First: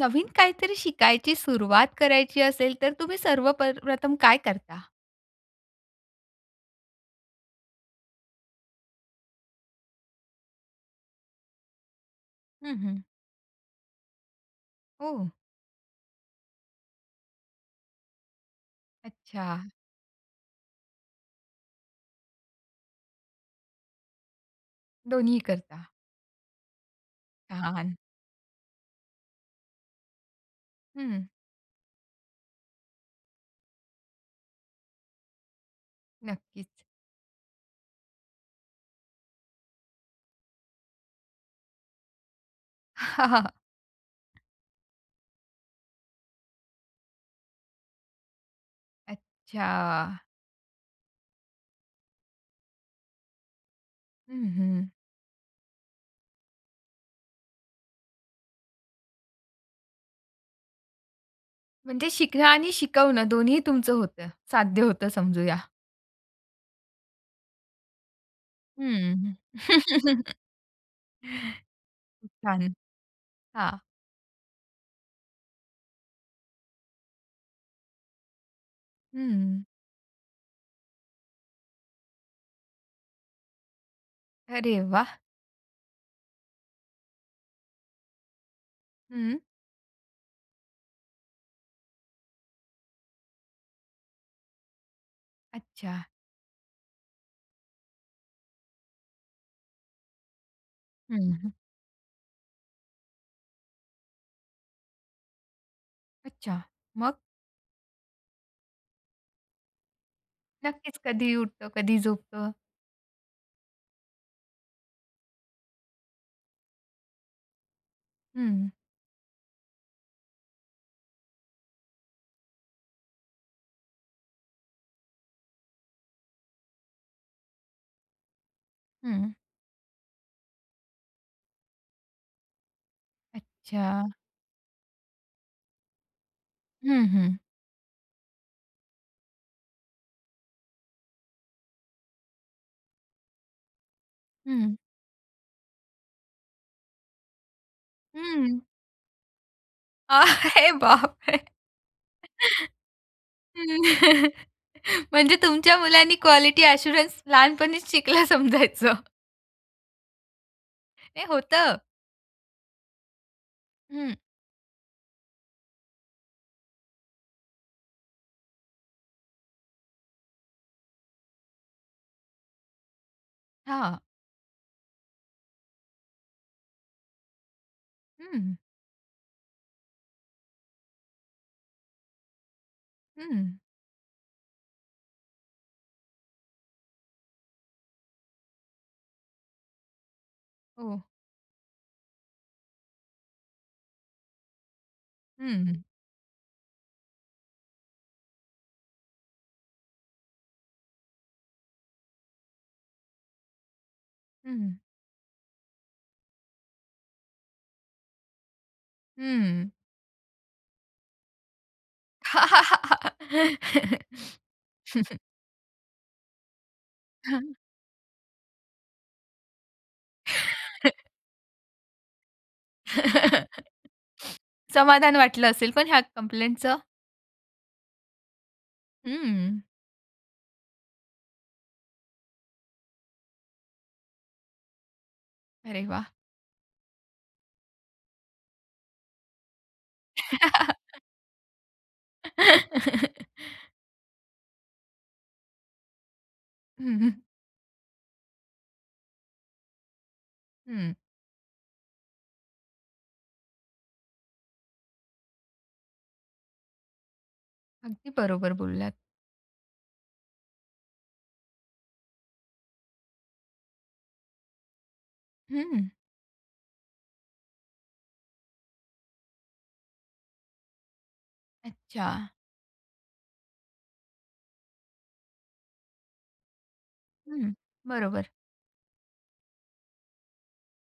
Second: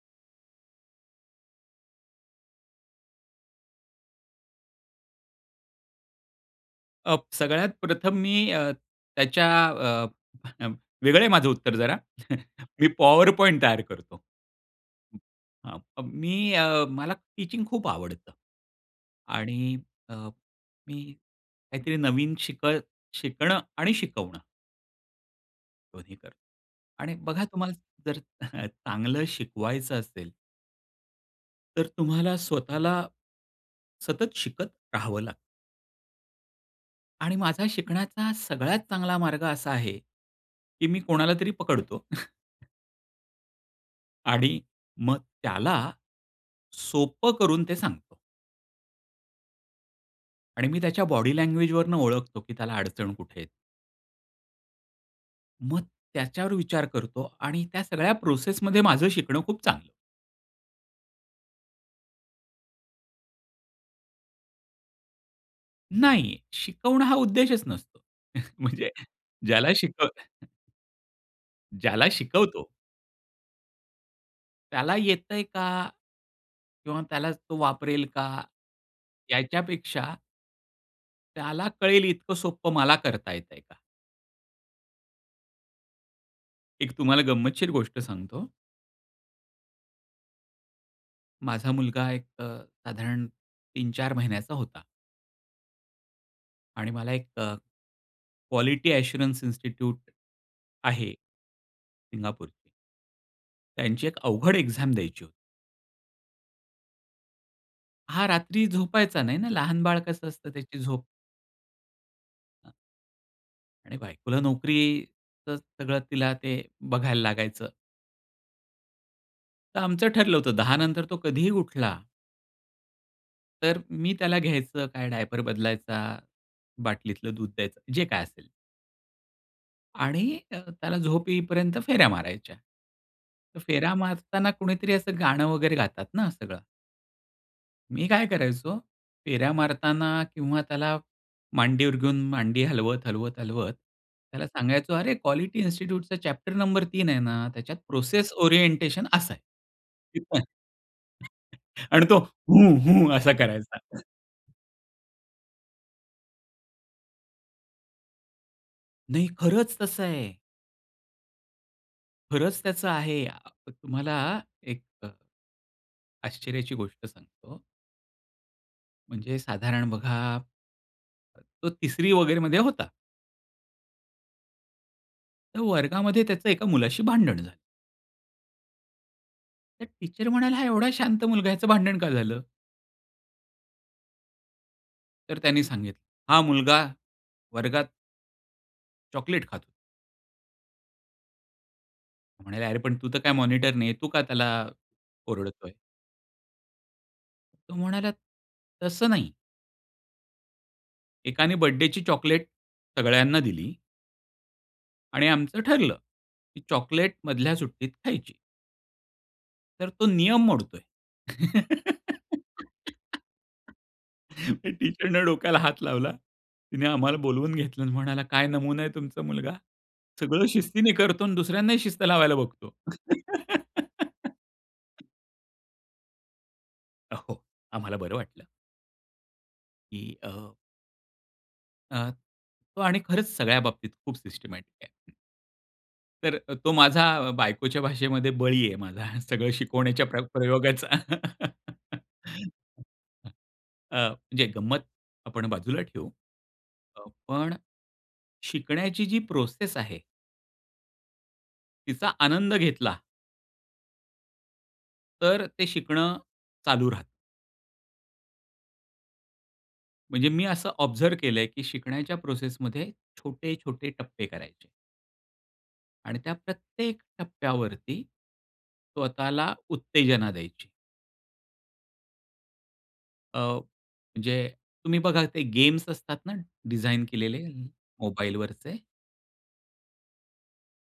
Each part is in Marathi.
नवीन काहीतरी शिकायची सुरुवात करायची असेल, तर तुम्ही सर्व प प्रथम काय करता? अ, प सगळ्यात प्रथम मी अ, त्याच्या अ, वेगळं आहे माझं उत्तर जरा, हं, मी हं. पॉवर पॉइंट तयार करतो. हो, हो. अ, मी मला टीचिंग खूप आवडतं आणि अच्छा. अ, अ, मी काहीतरी नवीन शिक शिकणं आणि शिकवणं दोन्ही करता. दोन्ही करतो आणि बघा तुम्हाला छान. जर, चांगलं शिकवायचं असेल हं. तर तुम्हाला स्वतःला, सतत शिकत राहावं लागतं. नक्कीच. आणि माझा शिकण्याचा सगळ्यात चांगला मार्ग असा आहे, की मी कोणाला तरी पकडतो. आणि मग त्याला सोपं करून ते सांगतो. अच्छा. आणि मी त्याच्या बॉडी लँग्वेजवरून ओळखतो, की त्याला अडचण कुठे आहे. हं, हं. मग, त्याच्यावर विचार करतो आणि त्या सगळ्या प्रोसेसमध्ये माझं शिकणं खूप चांगलं म्हणजे शिकणं आणि शिकवणं दोन्ही तुमचं होतं. साध्य होतं समजूया. नाही शिकवणं हा उद्देशच नसतो म्हणजे हं. ज्याला शिकव ज्याला शिकवतो छान. हां. त्याला येतंय का? किंवा त्यालाच तो वापरेल का? हं. याच्यापेक्षा त्याला कळेल इतकं सोप्पं मला करता येतंय का? अरे वाह! एक तुम्हाला गंमतशीर गोष्ट सांगतो. हं. माझा मुलगा एक अ, साधारण 3-4 महिन्याचा होता. अच्छा. आणि मला एक अ, क्वालिटी अश्युरन्स इन्स्टिट्यूट आहे. हं, हं. सिंगापूर त्यांची एक अवघड एक्झाम द्यायची होती. अच्छा. मग? हा रात्री झोपायचा नाही ना लहान बाळ कसं असतं त्याची नक्कीच झोप कधीही उठतो, कधी झोपतो. आणि बायकोला नोकरीचं सगळं तिला ते बघायला लागायचं. हं. तर आमचं ठरलं होतं 10 नंतर तो कधीही उठला तर मी त्याला घ्यायचं काय डायपर बदलायचा, बाटलीतलं दूध द्यायचं, जे काय असेल. हं. आणि अ, त्याला झोपे येईपर्यंत फेऱ्या मारायच्या. फेरा अच्छा. मारताना कुणीतरी असं गाणं वगैरे गातात ना सगळं. हं, हं. मी काय करायचो फेऱ्या मारताना किंवा त्याला मांडीवर घेऊन मांडी हलवत, हलवत, हलवत त्याला हं. सांगायचो, "अरे क्वालिटी इन्स्टिट्यूटचा चॅप्टर नंबर 3 आहे ना, त्याच्यात प्रोसेस हं. ओरिएंटेशन असं आहे. [unintelligible] अरे बाप रे! अन तो हू, हू, असा करायचा. हं, म्हणजे तुमच्या मुलांनी क्वालिटी अश्युरंस लहानपणीच शिकला समजायचं. नाही, खरंच तसं आहे. नाही, होतं. खरंच त्याचं आहे अ, हं. तुम्हाला एक अ, आश्चर्याची गोष्ट सांगतो. म्हणजे साधारण बघा, अ, तो 3री वगैरे मध्ये होता. हां. तर वर्गामध्ये त्याच एका मुलाशी भांडण झालं. हं. तर टीचर म्हणाल्या, "हा एवढा शांत मुलगा, याच भांडण का झालं?" हं. तर त्यांनी सांगितलं, "हा मुलगा वर्गात" चॉकलेट खातो. हो. म्हणाले, "अरे पण तू तर काय मॉनिटर नाही, तू का त्याला ओरडतोय?" हं. तो म्हणाला, "तसं नाही." एकाने बर्थडेची चॉकलेट सगळ्यांना दिली हं. आणि आमचं ठरलं, की चॉकलेट मधल्या सुट्टीत खायची. हम्म. "तर तो नियम मोडतोय." टीचरने डोक्याला हात लावला, तिने आम्हाला हां. बोलवून घेतलं आणि म्हणाला, "काय नमुना आहे तुमचा मुलगा. सगळं शिस्तीने करतो आणि दुसऱ्यांनाही शिस्त लावायला बघतो." समाधान वाटलं असेल. पण ह्या कंप्लेंटच? अ, हो. आम्हाला बरं वाटलं. हं. की अ अ, तो आणि खरंच सगळ्या बाबतीत खूप सिस्टमॅटिक आहे. अरे वाह! तर अ, तो माझा बायकोच्या भाषेमध्ये बळी आहे माझा. सगळं शिकवण्याच्या प्र प्रयोगाचा. अ, म्हणजे गंमत आपण बाजूला ठेवू हं, हं. पण शिकण्याची जी प्रोसेस आहे हं. तिचा आनंद घेतला. तर ते शिकणं चालू राहतं. अगदी बरोबर बोललात. म्हणजे मी असं ऑब्झर्व केलंय, की शिकण्याच्या प्रोसेस मध्ये छोटे-छोटे टप्पे करायचे. हं. आणि त्या प्रत्येक टप्प्यावरती, स्वतःला उत्तेजना द्यायची. अच्छा. अ, म्हणजे तुम्ही बघा ते गेम्स असतात ना डिझाइन केलेले हं, बरोबर. मोबाईलवरचे.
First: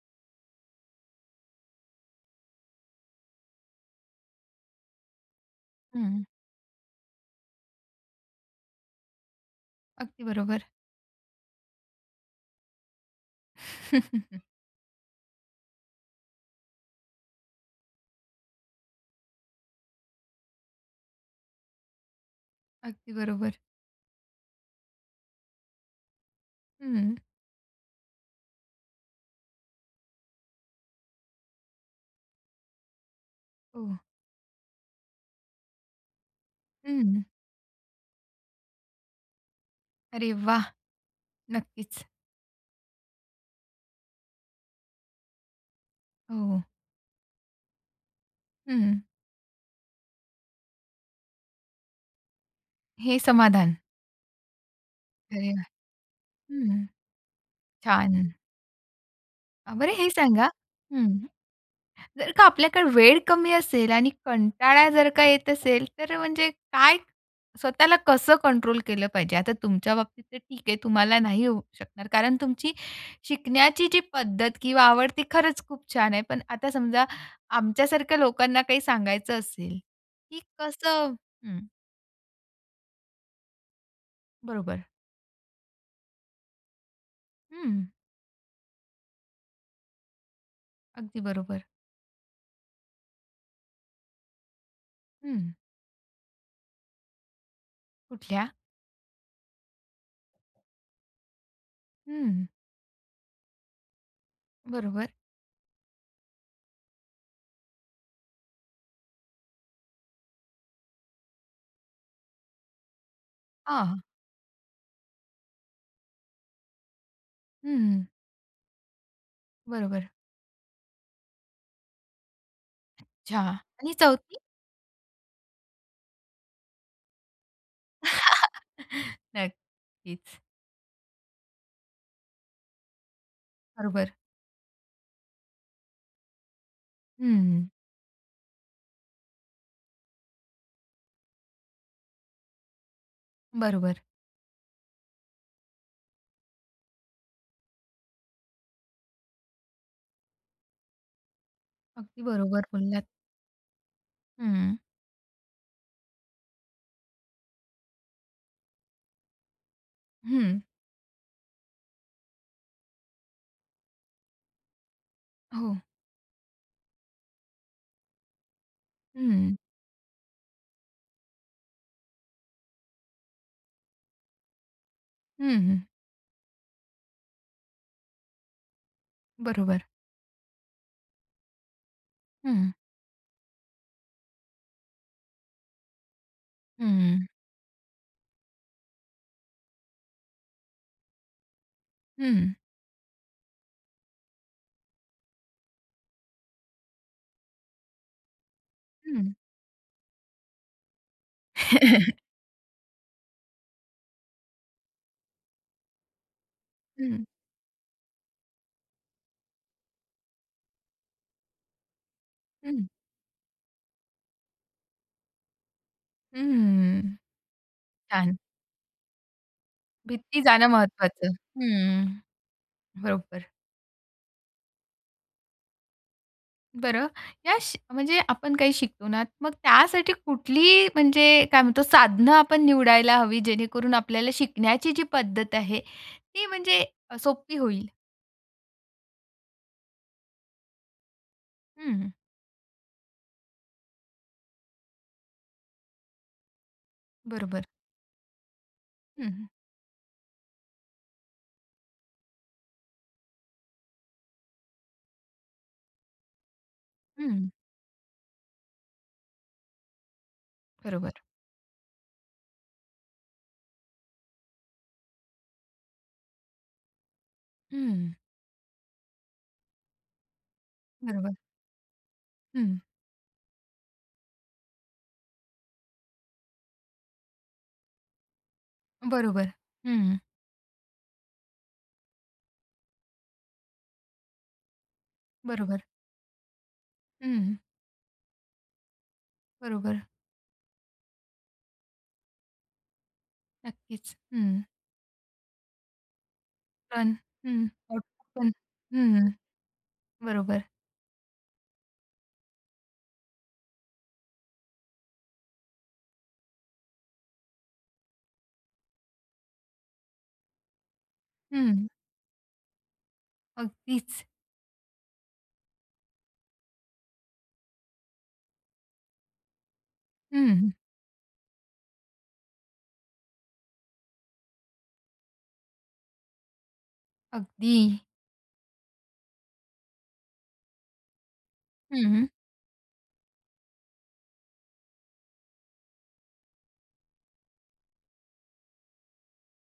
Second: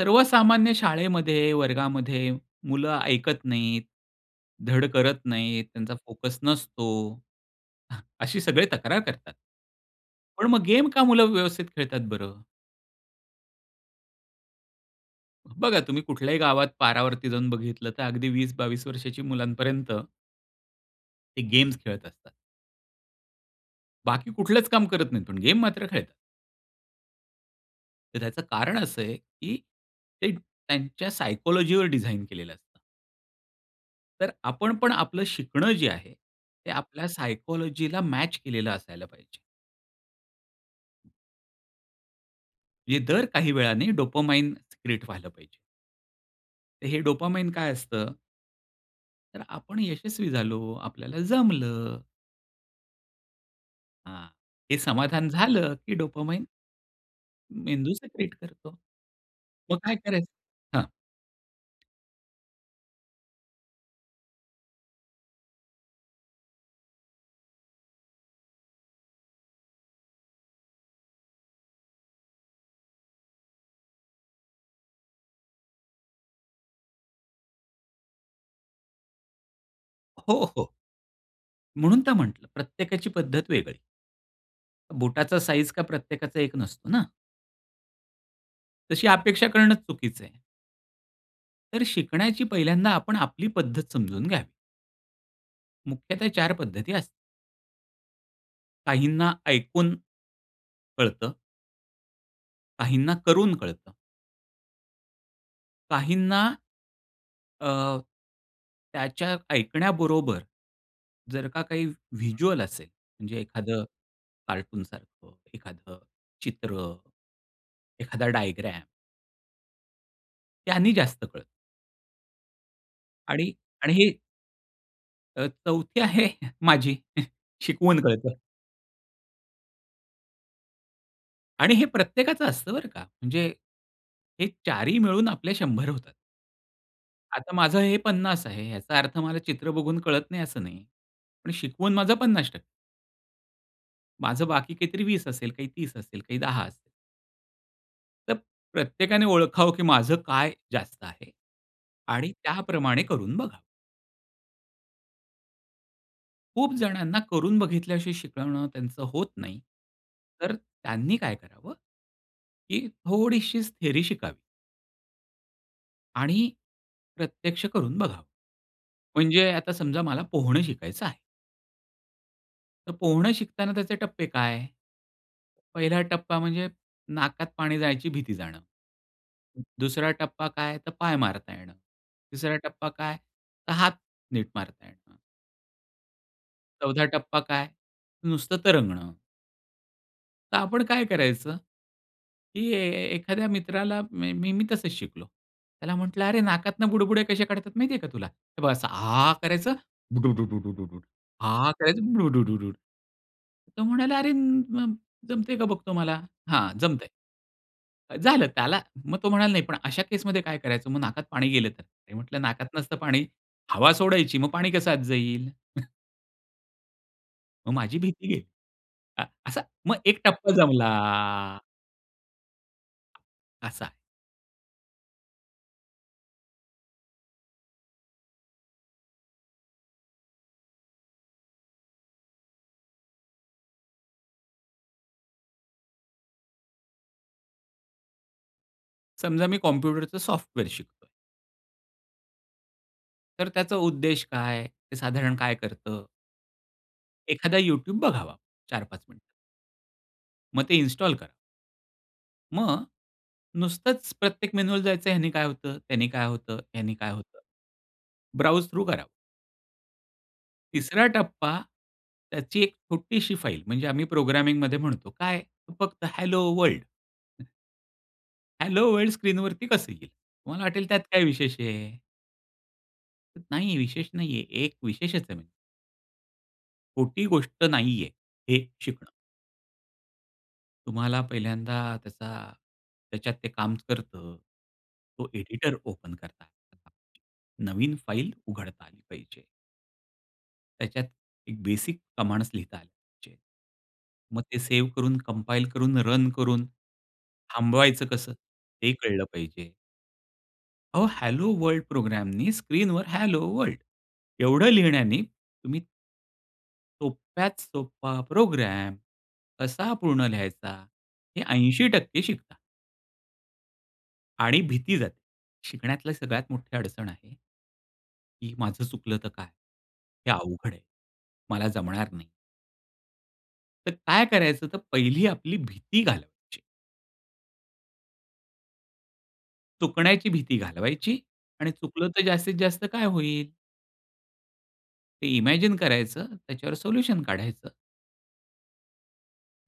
सर्वसामान्य शाळेमध्ये वर्गामध्ये मुलं ऐकत नाहीत, धड करत नाहीत, त्यांचा हं. फोकस नसतो. अशी सगळे तक्रार करतात. अगदी पण मग बरोबर. गेम का मुलं व्यवस्थित खेळतात बरं? बघा तुम्ही कुठल्याही गावात पारावरती जाऊन बघितलं तर अगदी 20-22 वर्षाच्या मुलांपर्यंत ते गेम्स खेळत असतात. अगदी बरोबर. बाकी कुठलंच काम करत नाहीत, पण गेम मात्र खेळतात. हं. तर त्याचं कारण असं आहे, की ते त्यांच्या सायकोलॉजीवर डिझाइन केलेलं असतं. हो. तर आपण पण आपलं शिकणं जे आहे, ते आपल्या हं. सायकॉलॉजिला मॅच केलेलं असायला पाहिजे. अरे वाह! नक्कीच. म्हणजे दर काही वेळाने डोपामिन सिक्रेट व्हायला पाहिजे. हो. तर हे डोपामिन काय असतं? हं. तर आपण यशस्वी झालो, आपल्याला जमलं. हे समाधान. हां, हे समाधान अरे वाह! झालं, की डोपामिन हं, मेंदू छान. सिक्रेट करतो. मग बरं काय हे सांगा करायचं हां. हं, जर का आपल्याकडे वेळ कमी असेल आणि कंटाळा जर का येत असेल, तर म्हणजे काय स्वतःला कसं कंट्रोल केलं पाहिजे? आता तुमच्या बाबतीत तर ठीक आहे, तुम्हाला नाही होऊ शकणार, कारण तुमची शिकण्याची जी पद्धत किंवा आवड ती खरंच खूप छान आहे. पण आता समजा आमच्यासारख्या लोकांना काही सांगायचं असेल की हो, हो. कसं हं. म्हणून तर म्हंटलं प्रत्येकाची पद्धत वेगळी. बरोबर. बुटाचा साईझ काही प्रत्येकाचा एक नसतो ना? हं. तशी अपेक्षा करणंच चुकीचं आहे. अगदी बरोबर. तर शिकण्याची पहिल्यांदा आपण आपली पद्धत समजून घ्यावी. हं. मुख्यतः 4 पद्धती अस कुठल्या? काहींना ऐकून कळतं. हं. काहींना करून कळतं. बरोबर. काहींना अ, त्याच्या ऐकण्याबरोबर, जर का काही व्हिज्युअल असेल, म्हणजे अ, एखादं हां. कार्टून सारखं, एखादं चित्र, हं. एखादा डायग्राम बरोबर. त्यांनी जास्त कळत. अच्छा आणि आणि आणि हे 4थी? अ, 4थी आहे, माझी शिकवून कळतं. नक्कीच. आणि हे प्रत्येकाचं असतं, बरं का. म्हणजे बरोबर. हे 4 ही मिळून आपल्या 100 होतात. आता हं. माझं हे 50 आहे, याचा अर्थ मला चित्र बघून कळत नाही असं नाही. पण शिकवून माझं 50% बरोबर. माझं बाकी काहीतरी 20 असेल, काही 30 असेल, काही 10 असेल. तर प्रत्येकाने ओळखावं, की माझं काय जास्त आहे अगदी आणि बरोबर त्याप्रमाणे बोललात. करून बघावं. हं. खूप जणांना करून बघितल्याशी शिकवणं त्यांचं होत नाही. तर अ, हं. त्यांनी काय करावं? की थोडीशीच थिअरी शिकावी. हो. आणि प्रत्यक्ष करून बघा. म्हणजे हं. आता समजा, मला पोहणं शिकायचं आहे. तर पोहणं शिकताना त्याचे टप्पे काय? हं, हं. पहिला टप्पा म्हणजे, नाकात पाणी जायची भीती जाणं. बरोबर. दुसरा टप्पा काय? तर पाय मारता येणं. तिसरा हं. टप्पा काय? तर हात नीट मारता येणं. हं, चौथा हं. टप्पा काय? नुसतं तरंगण. तर आपण काय करायचं, हं. की एखाद्या मित्राला मी मी तसंच शिकलो. त्याला म्हंटलं, "अरे, नाकातून बुडबुडे कसे काढतात, माहिती आहे का तुला? हे बघ असं आ हं. करायचं बुडूडूड, आ करायचं बुडूडूड." तो म्हणाला, "अरे, जमतंय का बघतो मला?" "हां, जमतंय." हं. अ, झालं. त्याला मग तो म्हणाला, "नाही, पण अशा केसमध्ये काय करायचं? मग नाकात पाणी गेलं तर?" मी म्हटलं, "नाकात हं. नसतं पाणी, हवा सोडायची, मग पाणी कसं आत जाईल?" हम्म, मग माझी भीती छान. गेली. अ, असा मग एक भीती टप्पा जाण जमला. महत्वाच हं, बरोबर. असा. बरं, या म्हणजे आपण काही शिकतो ना मग त्यासाठी कुठली म्हणजे काय म्हणतो साधनं आपण निवडायला हवी, जेणेकरून आपल्याला शिकण्याची जी पद्धत आहे ती म्हणजे सोप्पी होईल? समजा मी कॉम्प्युटरचं सॉफ्टवेअर शिकतोय.. हम्म. तर त्याचा उद्देश काय? ते साधारण काय करतं? एखादा बरोबर. You tube बघावा 4-5 मिनिट. हं. मग ते इन्स्टॉल करा. मग नुसतंच प्रत्येक मेनूवर जायचं ह्याने काय होतं, त्याने काय होतं? ह्याने काय होतं? हं. ब्राउझ थ्रू करावं. तिसरा बरोबर. टप्पा त्याची एक छोटीशी फाईल, म्हणजे आम्ही प्रोग्रामिंगमध्ये म्हणतो काय? फक्त हॅलो वर्ल्ड. हं. हॅलो वर्ल्ड स्क्रीनवरती कसं येईल? तुम्हाला वाटेल त्यात काय बरोबर. विशेष आहे? हं. नाही आहे. विशेष नाही आहे. एक विशेषच आहे म्ह खोटी गोष्ट नाहीये, हे शिकणं. बरोबर. हं. तुम्हाला पहिल्यांदा त्याचा त्याच्यात ते काम करतं. तो एडिटर बरोबर. ओपन करता [unintelligible] हं, हं. नवीन फाइल उघडता आली पाहिजे. बरोबर. त्याच्यात एक बेसिक कमांड्स लिहिता आले पाहिजेत. नक्कीच. मग ते हं. सेव्ह करून, कम्पाईल करून, रन करून, पण हं, थांबवायचं कसं, [unintelligible] ते हं, कळलं हं. पाहिजे. बरोबर. अहो, हॅलो वर्ल्ड प्रोग्रॅमनी, स्क्रीनवर हॅलो वर्ल्ड एवढं लिहिण्याने, तुम्ही सोप्यात सोपा प्रोग्राम कसा पूर्ण लिहायचा, हे ऐंशी हं. टक्के शिकतात. अगदीच. आणि भीती जाते. शिकण्यातलं सगळ्यात मोठी अडचण आहे, की माझं चुकलं तर काय? हे हं, हं. अवघड आहे. मला जमणार नाही. तर काय करायचं तर पहिली आपली भीती घालवायची. अगदी. चुकण्याची भीती घालवायची आणि हं, चुकलं तर हं. जास्तीत जास्त काय होईल? ते इमॅजिन करायचं. त्याच्यावर सोल्यूशन काढायचं.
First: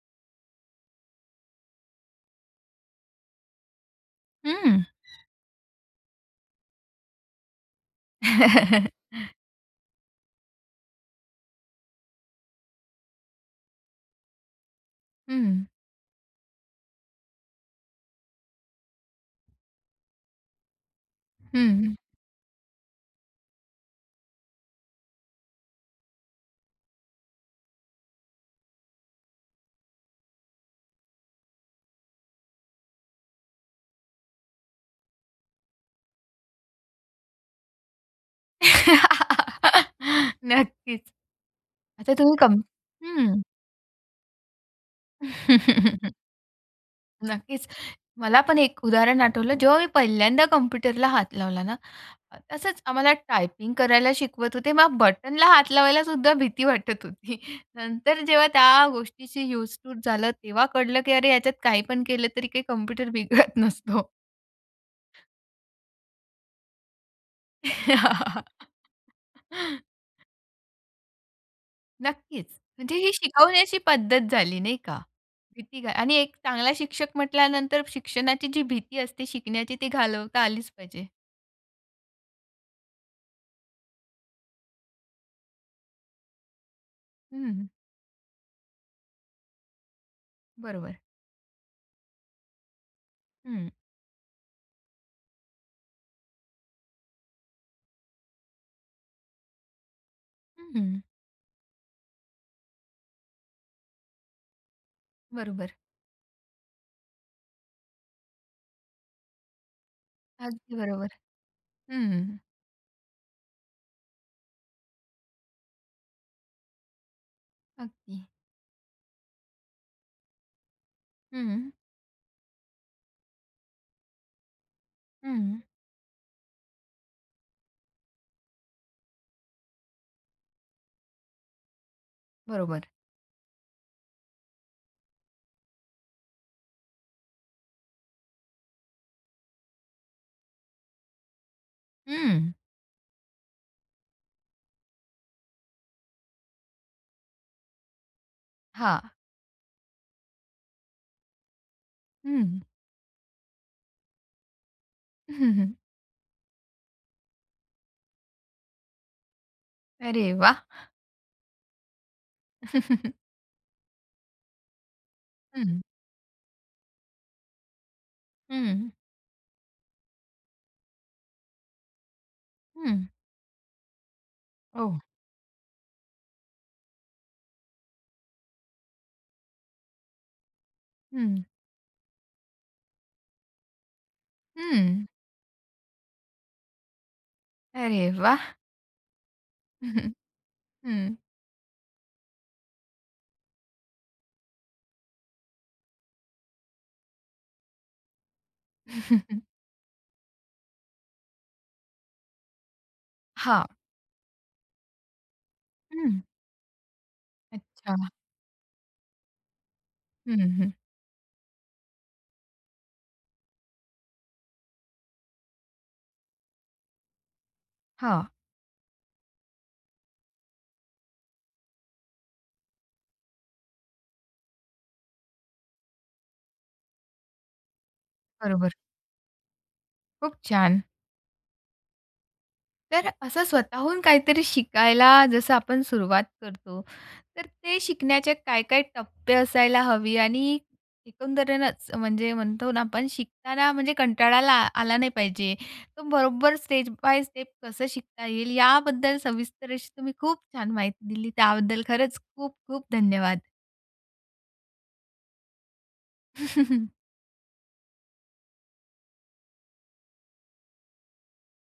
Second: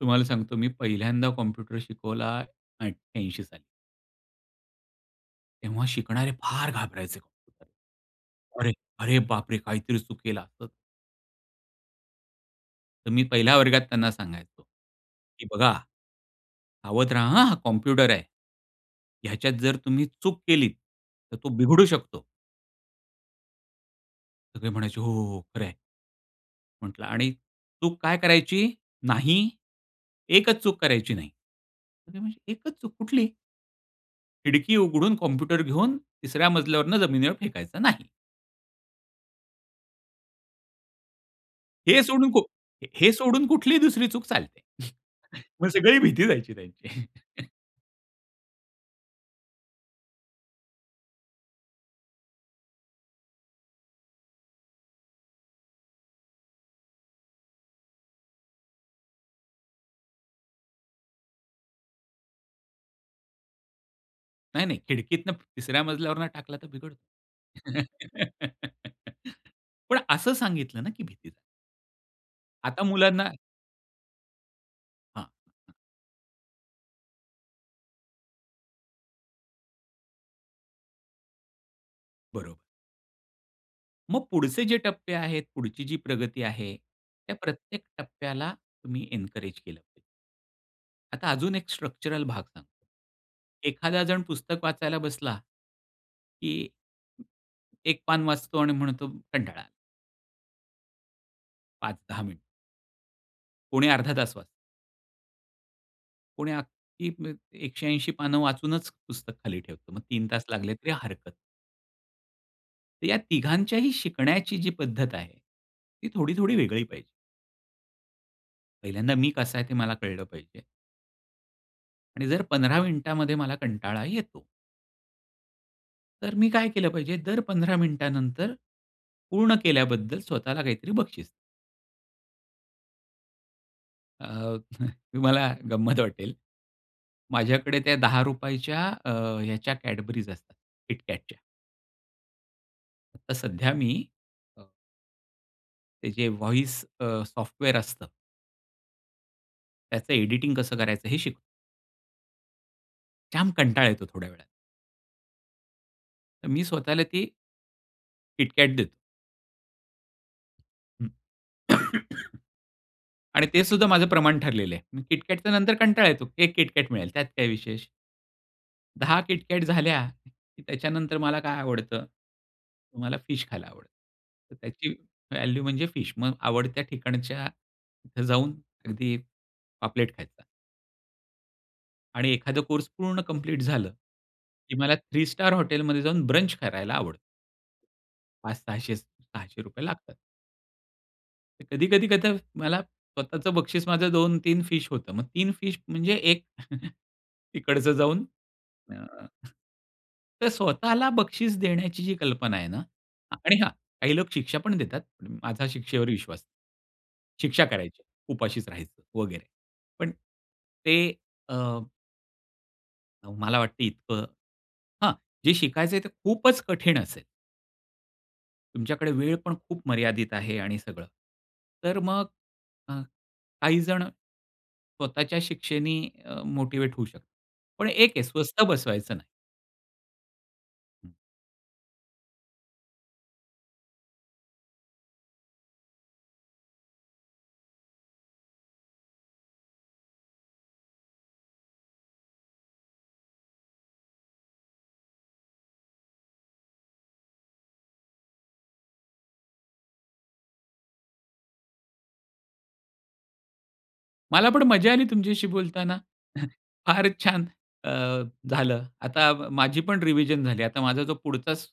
तुम्हाला सांगतो, मी पहिल्यांदा कॉम्प्युटर शिकवला 88 साली. हं. तेव्हा शिकणारे फार घाबरायचे. अरे, अरे बापरे! काहीतरी चुकेल! असं तर मी पहिल्या वर्गात त्यांना सांगायचो की हं. "बघा सावध राहा हां, हा कम्प्युटर आहे. ह्याच्यात जर तुम्ही चूक केली, तर तो बिघडू हं. शकतो." सगळे म्हणायचे, "हो, हो, हो. खरं आहे." म्हटलं, "आणि चूक काय करायची नाही. एकच चूक करायची नाही. म्हणजे एकच चूक कुठली?" खिडकी उघडून, कम्प्युटर घेऊन, तिसऱ्या मजल्यावरून जमिनीवर फेकायचा नाही. नक्कीच. हे अच्छा सोडून तुम्ही को कंप हे हं. सोडून कुठलीही दुसरी चूक चालते. मग सगळी भीती जायची त्यांची. नक्कीच. मला पण एक उदाहरण आठवलं जेव्हा मी पहिल्यांदा कम्प्युटरला हात लावला ना, तसंच आम्हाला टायपिंग करायला शिकवत होते मग बटनला हात लावायला सुद्धा भीती वाटत होती. नंतर जेव्हा त्या गोष्टीशी यूज टू झालं तेव्हा कळलं, की "अरे याच्यात काही पण केलं तरी काही कम्प्युटर बिघडत नसतो." नाही, नाही खिडकीतनं तिसऱ्या मजल्यावरून टाकला तर बिघडतो. पण असं सांगितलं ना की भीती नक्कीच. आता म्हणजे ही मुलांना शिकवण्याची पद्धत झाली, नाही का? हां. भीती ग आणि एक चांगला शिक्षक म्हटल्यानंतर शिक्षणाची जी भीती असते शिकण्याची, ती घालवता आलीच पाहिजे. बरोबर. मग पुढचे जे टप्पे आहेत, पुढची जी प्रगती आहे, त्या हं, हं. प्रत्येक टप्प्याला तुम्ही एन्करेज केलं पाहिजे. बरोबर. आता अजून एक स्ट्रक्चरल भाग सांगतो. हं. एखादा जण पुस्तक वाचायला बसला, की एक पान वाचतो आणि म्हणतो कंटाळा. हं, हं. 5-10 मिनिट. कोणी अर्धा तास वाचतं. बरोबर. कोणी अगदी म्हणजे 180 पानं वाचूनच पुस्तक खाली ठेवतो. मग 3 तास लागले अगदी तरी बरोबर, हरकत नाही. हम्म. तर या तिघांच्याही शिकण्याची जी पद्धत आहे, ती थोडी-थोडी वेगळी पाहिजे. अगदी. पहिल्यांदा मी कसा आहे ते मला कळलं पाहिजे हं. आणि जर 15 मिनिटामध्ये मला कंटाळा येतो हं. तर मी काय केलं पाहिजे, दर 15 मिनिटानंतर पूर्ण केल्याबद्दल स्वतःला काहीतरी बक्षीस. बरोबर. अ, तुम्हाला गंमत वाटेल. माझ्याकडे त्या ₹10 च्या अ, ह्याच्या कॅडबरीज असतात. KitKatच्या. हं. आता सध्या मी अ ते जे अ, व्हॉईस अ, सॉफ्टवेअर असतं. हां. त्याचं एडिटिंग कसं करायचं हे शिक हं. जाम कंटाळा येतो थोड्या वेळात. तर मी स्वतःला ती KitKat देतो. अरे वाह! हं. आणि ते सुद्धा माझं प्रमाण ठरलेलं आहे. KitKatच्या नंतर हं. कंटाळा येतो. 1 KitKat मिळेल. त्यात काय विशेष? हं. 10 KitKat झाल्या की त्याच्यानंतर मला काय आवडतं? तर हं. मला फिश खायला आवडतं. तर त्याची हो. व्हॅल्यू म्हणजे फिश. मग आवडत्या ठिकाणच्या इथं जाऊन अगदी पापलेट खायचा. हं. आणि एखादं कोर्स पूर्ण कम्प्लीट झालं की मला हं. थ्री स्टार हॉटेलमध्ये जाऊन ब्रंच करायला आवडतं. अरे वा! पाच 600 च ₹600 लागतात. हम्म. कधी-कधी कध मला स्वतःचं बक्षीस माझं 2-3 फिश होतं. मग 3 फिश म्हणजे 1 तिकडचं जाऊन अ, ह, तर स्वतःला बक्षीस देण्याची जी कल्पना आहे ना आणि हा हां. काही लोक शिक्षा, पण देतात माझा शिक्षेवर हं. विश्वास नाही. शिक्षा करायची, अच्छा. उपाशीच राहायचं वगैरे पण हं, हं. ते अ अहो मला वाटत इतकं हां, जे शिकायचं आहे ते खूपच कठीण असेल. हां. तुमच्याकडे वेळ पण खूप मर्यादित आहे आणि सगळं. तर मग अ, काही जणं स्वतःच्या शिक्षेनी अ, मोटिवेट होऊ शकतात पण एक आहे स्वस्थ बरोबर. बसवायचं नाही. खूप छान. तर असं स्वतःहून काहीतरी शिकायला जसं आपण सुरुवात करतो तर ते शिकण्याचे काय, काय टप्पे असायला हवी आणि एकंदरेनच म्हणजे म्हणतो ना आपण शिकताना म्हणजे कंटाळला आला नाही पाहिजे तर बरोबर स्टेप बाय स्टेप कसं शिकता येईल, याबद्दल सविस्तर असी तुम्ही खूप छान माहिती दिली त्याबद्दल खरंच खूप, खूप धन्यवाद. मला पण मजा आली तुमच्याशी बोलताना. फार छान अ, झालं. आता माझी पण रिव्हिजन झाली. आता माझा जो पुढचाच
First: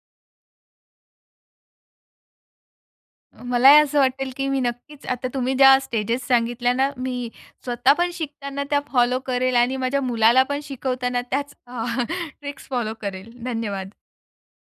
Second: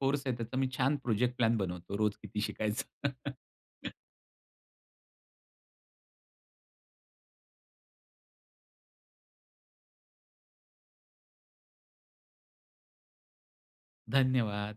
कोर्स आहे त्याचा मी छान प्रोजेक्ट प्लॅन बनवतो. रोज किती शिकायचं. मलाही असं वाटेल, की मी नक्कीच आता तुम्ही ज्या स्टेजेस सांगितल्या ना मी स्वतः पण शिकताना त्या फॉलो करेल आणि माझ्या मुलाला पण शिकवताना त्याच ट्रिक्स फॉलो करेल. धन्यवाद. धन्यवाद.